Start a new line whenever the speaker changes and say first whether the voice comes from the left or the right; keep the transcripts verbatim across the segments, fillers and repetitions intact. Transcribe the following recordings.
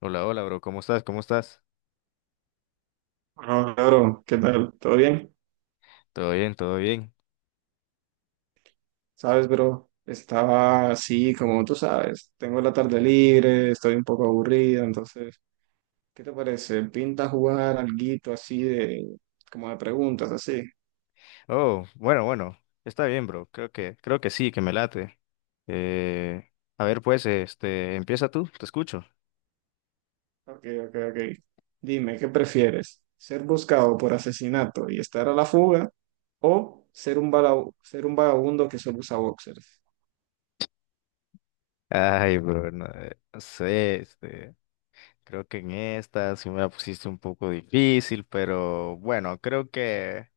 left: Hola, hola, bro. ¿Cómo estás? ¿Cómo estás?
right: Ah, claro, ¿qué tal? ¿Todo bien?
left: Todo bien, todo bien.
right: Sabes, bro, estaba así, como tú sabes, tengo la tarde libre, estoy un poco aburrido, entonces, ¿qué te parece? ¿Pinta jugar alguito así de, como de preguntas, así?
left: Oh, bueno, bueno. Está bien, bro. Creo que, creo que sí, que me late. Eh, a ver, pues, este, empieza tú. Te escucho.
right: Ok, ok, ok. Dime, ¿qué prefieres? ¿Ser buscado por asesinato y estar a la fuga o ser un, vaga- ser un vagabundo que solo usa boxers?
left: Ay, bro, no, eh, no sé, este, creo que en esta sí me la pusiste un poco difícil, pero bueno, creo que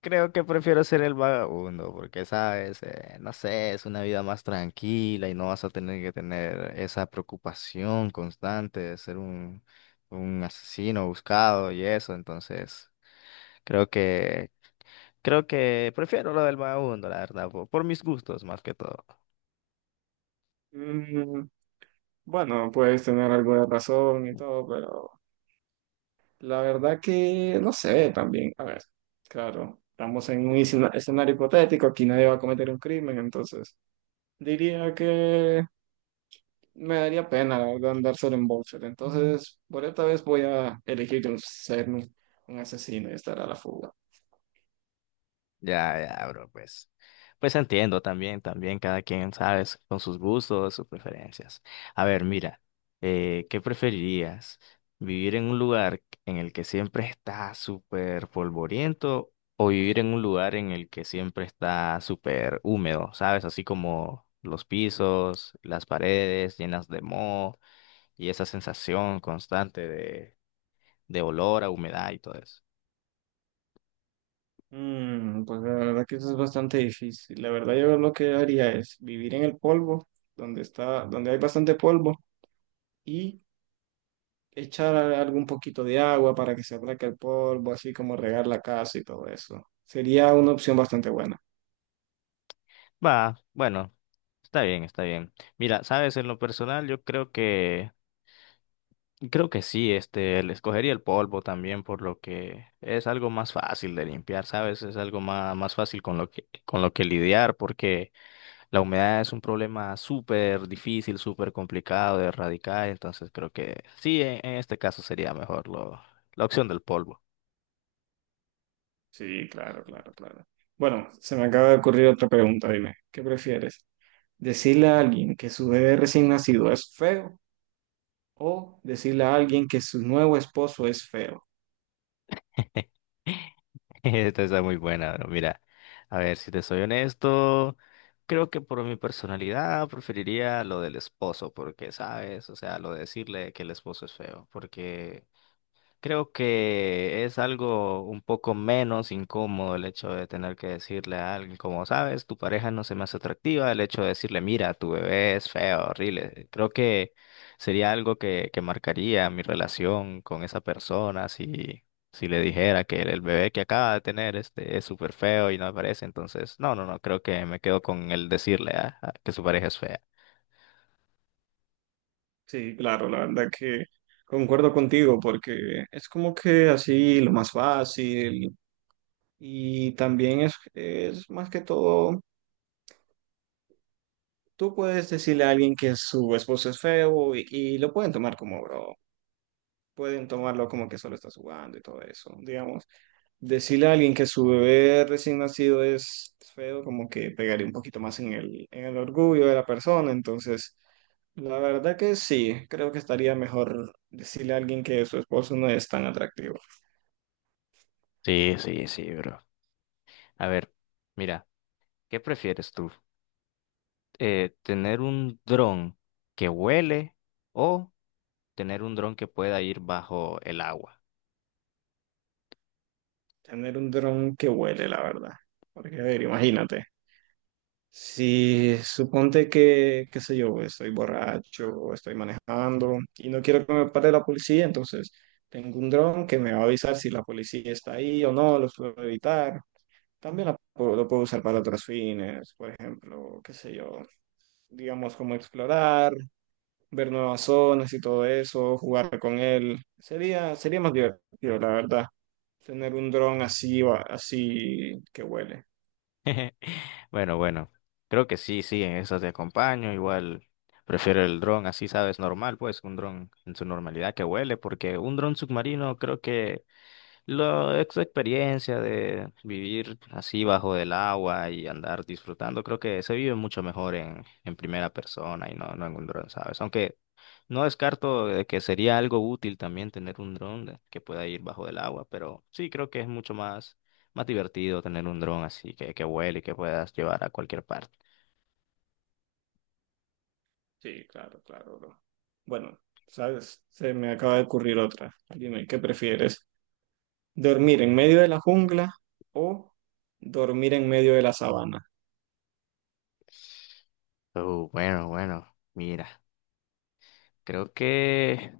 left: Creo que prefiero ser el vagabundo, porque sabes, Eh, no sé, es una vida más tranquila y no vas a tener que tener esa preocupación constante de ser un, un asesino buscado y eso. Entonces, creo que, creo que prefiero lo del vagabundo, la verdad, por, por mis gustos más que todo.
right: Mm, bueno, puedes tener algo de razón y todo, pero... La verdad que no sé también. A ver, claro, estamos en un escena- escenario hipotético, aquí nadie va a cometer un crimen, entonces diría que me daría pena, la verdad, andar solo en boxer. Entonces, por esta vez voy a elegir un- ser un, un asesino y estar a la fuga.
left: Ya, ya, bro, pues. Pues entiendo también, también cada quien, ¿sabes? Con sus gustos, sus preferencias. A ver, mira, eh, ¿qué preferirías? ¿Vivir en un lugar en el que siempre está súper polvoriento o vivir en un lugar en el que siempre está súper húmedo? ¿Sabes? Así como los pisos, las paredes llenas de moho y esa sensación constante de, de olor a humedad y todo eso.
right: Mm, pues la verdad que eso es bastante difícil. La verdad yo lo que haría es vivir en el polvo, donde está, donde hay bastante polvo, y echar algún poquito de agua para que se aplaque el polvo, así como regar la casa y todo eso. Sería una opción bastante buena.
left: Va, bueno, está bien, está bien. Mira, sabes, en lo personal yo creo que, creo que sí, este, le escogería el polvo también por lo que es algo más fácil de limpiar, sabes, es algo más, más fácil con lo que, con lo que lidiar porque la humedad es un problema súper difícil, súper complicado de erradicar, entonces creo que sí, en, en este caso sería mejor lo, la opción del polvo.
right: Sí, claro, claro, claro. Bueno, se me acaba de ocurrir otra pregunta, dime, ¿qué prefieres? ¿Decirle a alguien que su bebé recién nacido es feo o decirle a alguien que su nuevo esposo es feo?
left: Esta está muy buena, bro. Mira, a ver, si te soy honesto, creo que por mi personalidad preferiría lo del esposo, porque, ¿sabes? O sea, lo de decirle que el esposo es feo, porque creo que es algo un poco menos incómodo el hecho de tener que decirle a alguien, como sabes, tu pareja no se me hace atractiva, el hecho de decirle, mira, tu bebé es feo, horrible. Creo que sería algo que, que marcaría mi relación con esa persona si, si le dijera que el, el bebé que acaba de tener este, es súper feo y no me parece. Entonces, no, no, no, creo que me quedo con el decirle a- a que su pareja es fea.
right: Sí, claro, la verdad que concuerdo contigo porque es como que así lo más fácil y también es, es más que todo. Tú puedes decirle a alguien que su esposo es feo y, y lo pueden tomar como bro. Pueden tomarlo como que solo estás jugando y todo eso, digamos. Decirle a alguien que su bebé recién nacido es feo, como que pegaría un poquito más en el, en el orgullo de la persona. Entonces, la verdad que sí, creo que estaría mejor decirle a alguien que su esposo no es tan atractivo.
left: Sí, sí, sí, bro. A ver, mira, ¿qué prefieres tú? Eh, tener un dron que huele o tener un dron que pueda ir bajo el agua.
right: Tener un dron que huele, la verdad. Porque, a ver, imagínate. Si suponte que, qué sé yo, estoy borracho o estoy manejando y no quiero que me pare la policía, entonces tengo un dron que me va a avisar si la policía está ahí o no, los puedo evitar. También la puedo- lo puedo usar para otros fines, por ejemplo, qué sé yo, digamos como explorar, ver nuevas zonas y todo eso, jugar con él. Sería, sería más divertido, la verdad, tener un dron así, así que huele.
left: Bueno, bueno, creo que sí, sí, en eso te acompaño. Igual prefiero el dron, así sabes, normal, pues un dron en su normalidad que huele, porque un dron submarino creo que la ex experiencia de vivir así bajo el agua y andar disfrutando, creo que se vive mucho mejor en, en primera persona y no, no en un dron, ¿sabes? Aunque no descarto de que sería algo útil también tener un dron de- que pueda ir bajo el agua, pero sí creo que es mucho más, más divertido tener un dron así que, que vuele y que puedas llevar a cualquier parte.
right: Sí, claro, claro, bro. Bueno, sabes, se me acaba de ocurrir otra. Dime, ¿qué prefieres? ¿Dormir en medio de la jungla o dormir en medio de la sabana?
left: Oh, bueno, bueno, mira, creo que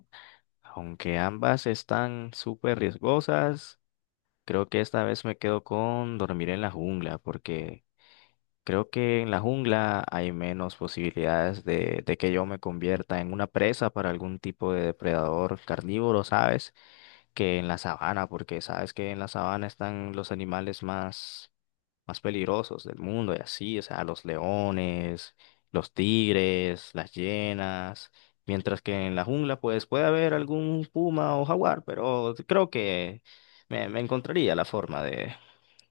left: aunque ambas están súper riesgosas, creo que esta vez me quedo con dormir en la jungla, porque creo que en la jungla hay menos posibilidades de, de que yo me convierta en una presa para algún tipo de depredador carnívoro, ¿sabes? Que en la sabana, porque sabes que en la sabana están los animales más, más peligrosos del mundo y así, o sea, los leones, los tigres, las hienas, mientras que en la jungla pues puede haber algún puma o jaguar, pero creo que me, me encontraría la forma de,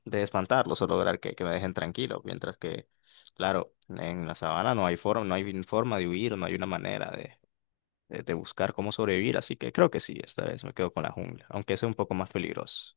left: de espantarlos o lograr que, que me dejen tranquilo, mientras que, claro, en la sabana no hay forma, no hay forma de huir, no hay una manera de, de buscar cómo sobrevivir, así que creo que sí, esta vez me quedo con la jungla, aunque es un poco más peligroso.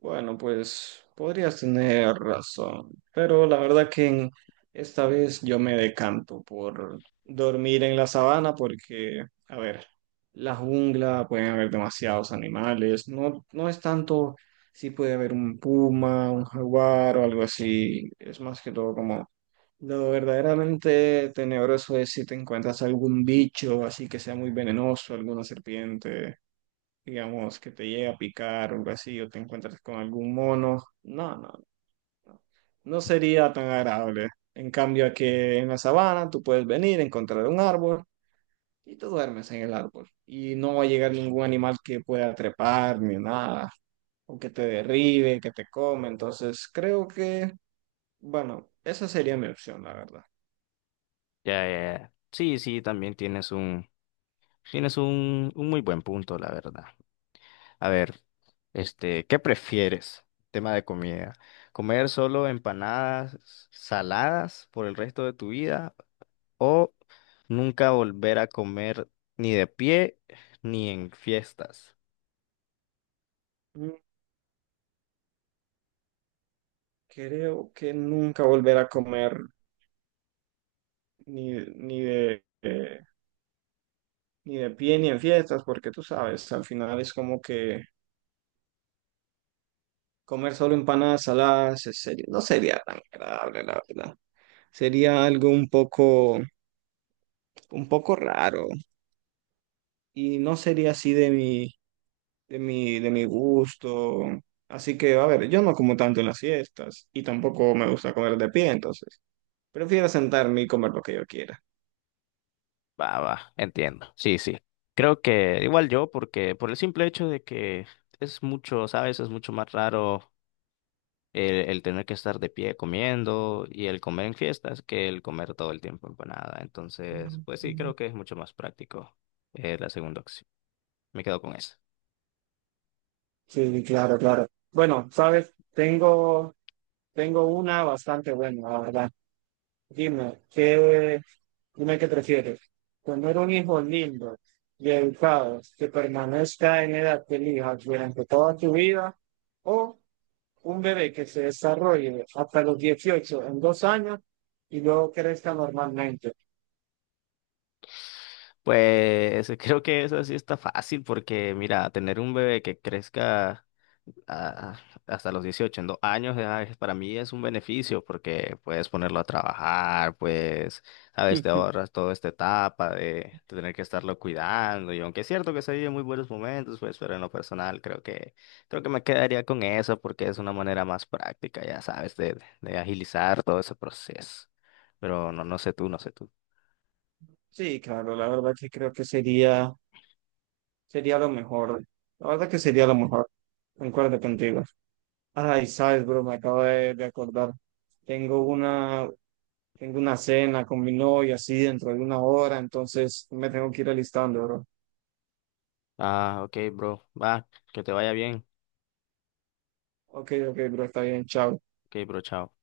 right: Bueno, pues podrías tener razón, pero la verdad que en- esta vez yo me decanto por dormir en la sabana porque, a ver, la jungla pueden haber demasiados animales, no, no es tanto si puede haber un puma, un jaguar o algo así, es más que todo como lo verdaderamente tenebroso es si te encuentras algún bicho así que sea muy venenoso, alguna serpiente digamos, que te llegue a picar o algo así, o te encuentras con algún mono. No, no, no. No sería tan agradable. En cambio, aquí en la sabana tú puedes venir, encontrar un árbol y tú duermes en el árbol. Y no va a llegar ningún animal que pueda trepar ni nada, o que te derribe, que te come. Entonces, creo que, bueno, esa sería mi opción, la verdad.
left: Ya, ya, ya. Sí, sí, también tienes un, tienes un, un muy buen punto, la verdad. A ver, este, ¿qué prefieres? Tema de comida. ¿Comer solo empanadas saladas por el resto de tu vida o nunca volver a comer ni de pie ni en fiestas?
right: Mm, Creo que nunca volver a comer ni, ni de... eh, ni de pie ni en fiestas, porque tú sabes, al final es como que comer solo empanadas saladas es serio- no sería tan agradable, la verdad. Sería algo un poco, un poco raro y no sería así de mi, de mi, de mi gusto. Así que, a ver, yo no como tanto en las fiestas y tampoco me gusta comer de pie, entonces prefiero sentarme y comer lo que yo quiera.
left: Va, va, entiendo. Sí, sí. Creo que igual yo, porque por el simple hecho de que es mucho, ¿sabes? Es mucho más raro el, el tener que estar de pie comiendo y el comer en fiestas que el comer todo el tiempo empanada. Entonces, pues sí, creo que es mucho más práctico eh, la segunda opción. Me quedo con esa.
right: Sí, claro, claro. Bueno, sabes, tengo, tengo una bastante buena, la verdad. Dime, ¿qué, dime qué prefieres? ¿Tener un hijo lindo y educado que permanezca en edad que elijas durante toda tu vida? ¿O un bebé que se desarrolle hasta los dieciocho en dos años y luego crezca normalmente?
left: Pues creo que esa sí está fácil porque, mira, tener un bebé que crezca. Ah, hasta los dieciocho en dos años, ya es- para mí es un beneficio porque puedes ponerlo a trabajar, pues, sabes, te
right: Ujú.
left: ahorras toda esta etapa de tener que estarlo cuidando. Y aunque es cierto que se viven muy buenos momentos, pues, pero en lo personal creo que, creo que me quedaría con eso porque es una manera más práctica, ya sabes, de, de agilizar todo ese proceso. Pero no, no sé tú, no sé tú.
right: Sí, claro, la verdad que creo que sería, sería lo mejor. La verdad que sería lo mejor. Concuerdo contigo. Ay, sabes, bro, me acabo de, de acordar. Tengo una, tengo una cena con mi novia así dentro de una hora, entonces me tengo que ir alistando, bro.
left: Ah, ok, bro, va, que te vaya bien.
right: Ok, ok, bro, está bien, chao.
left: Ok, bro, chao.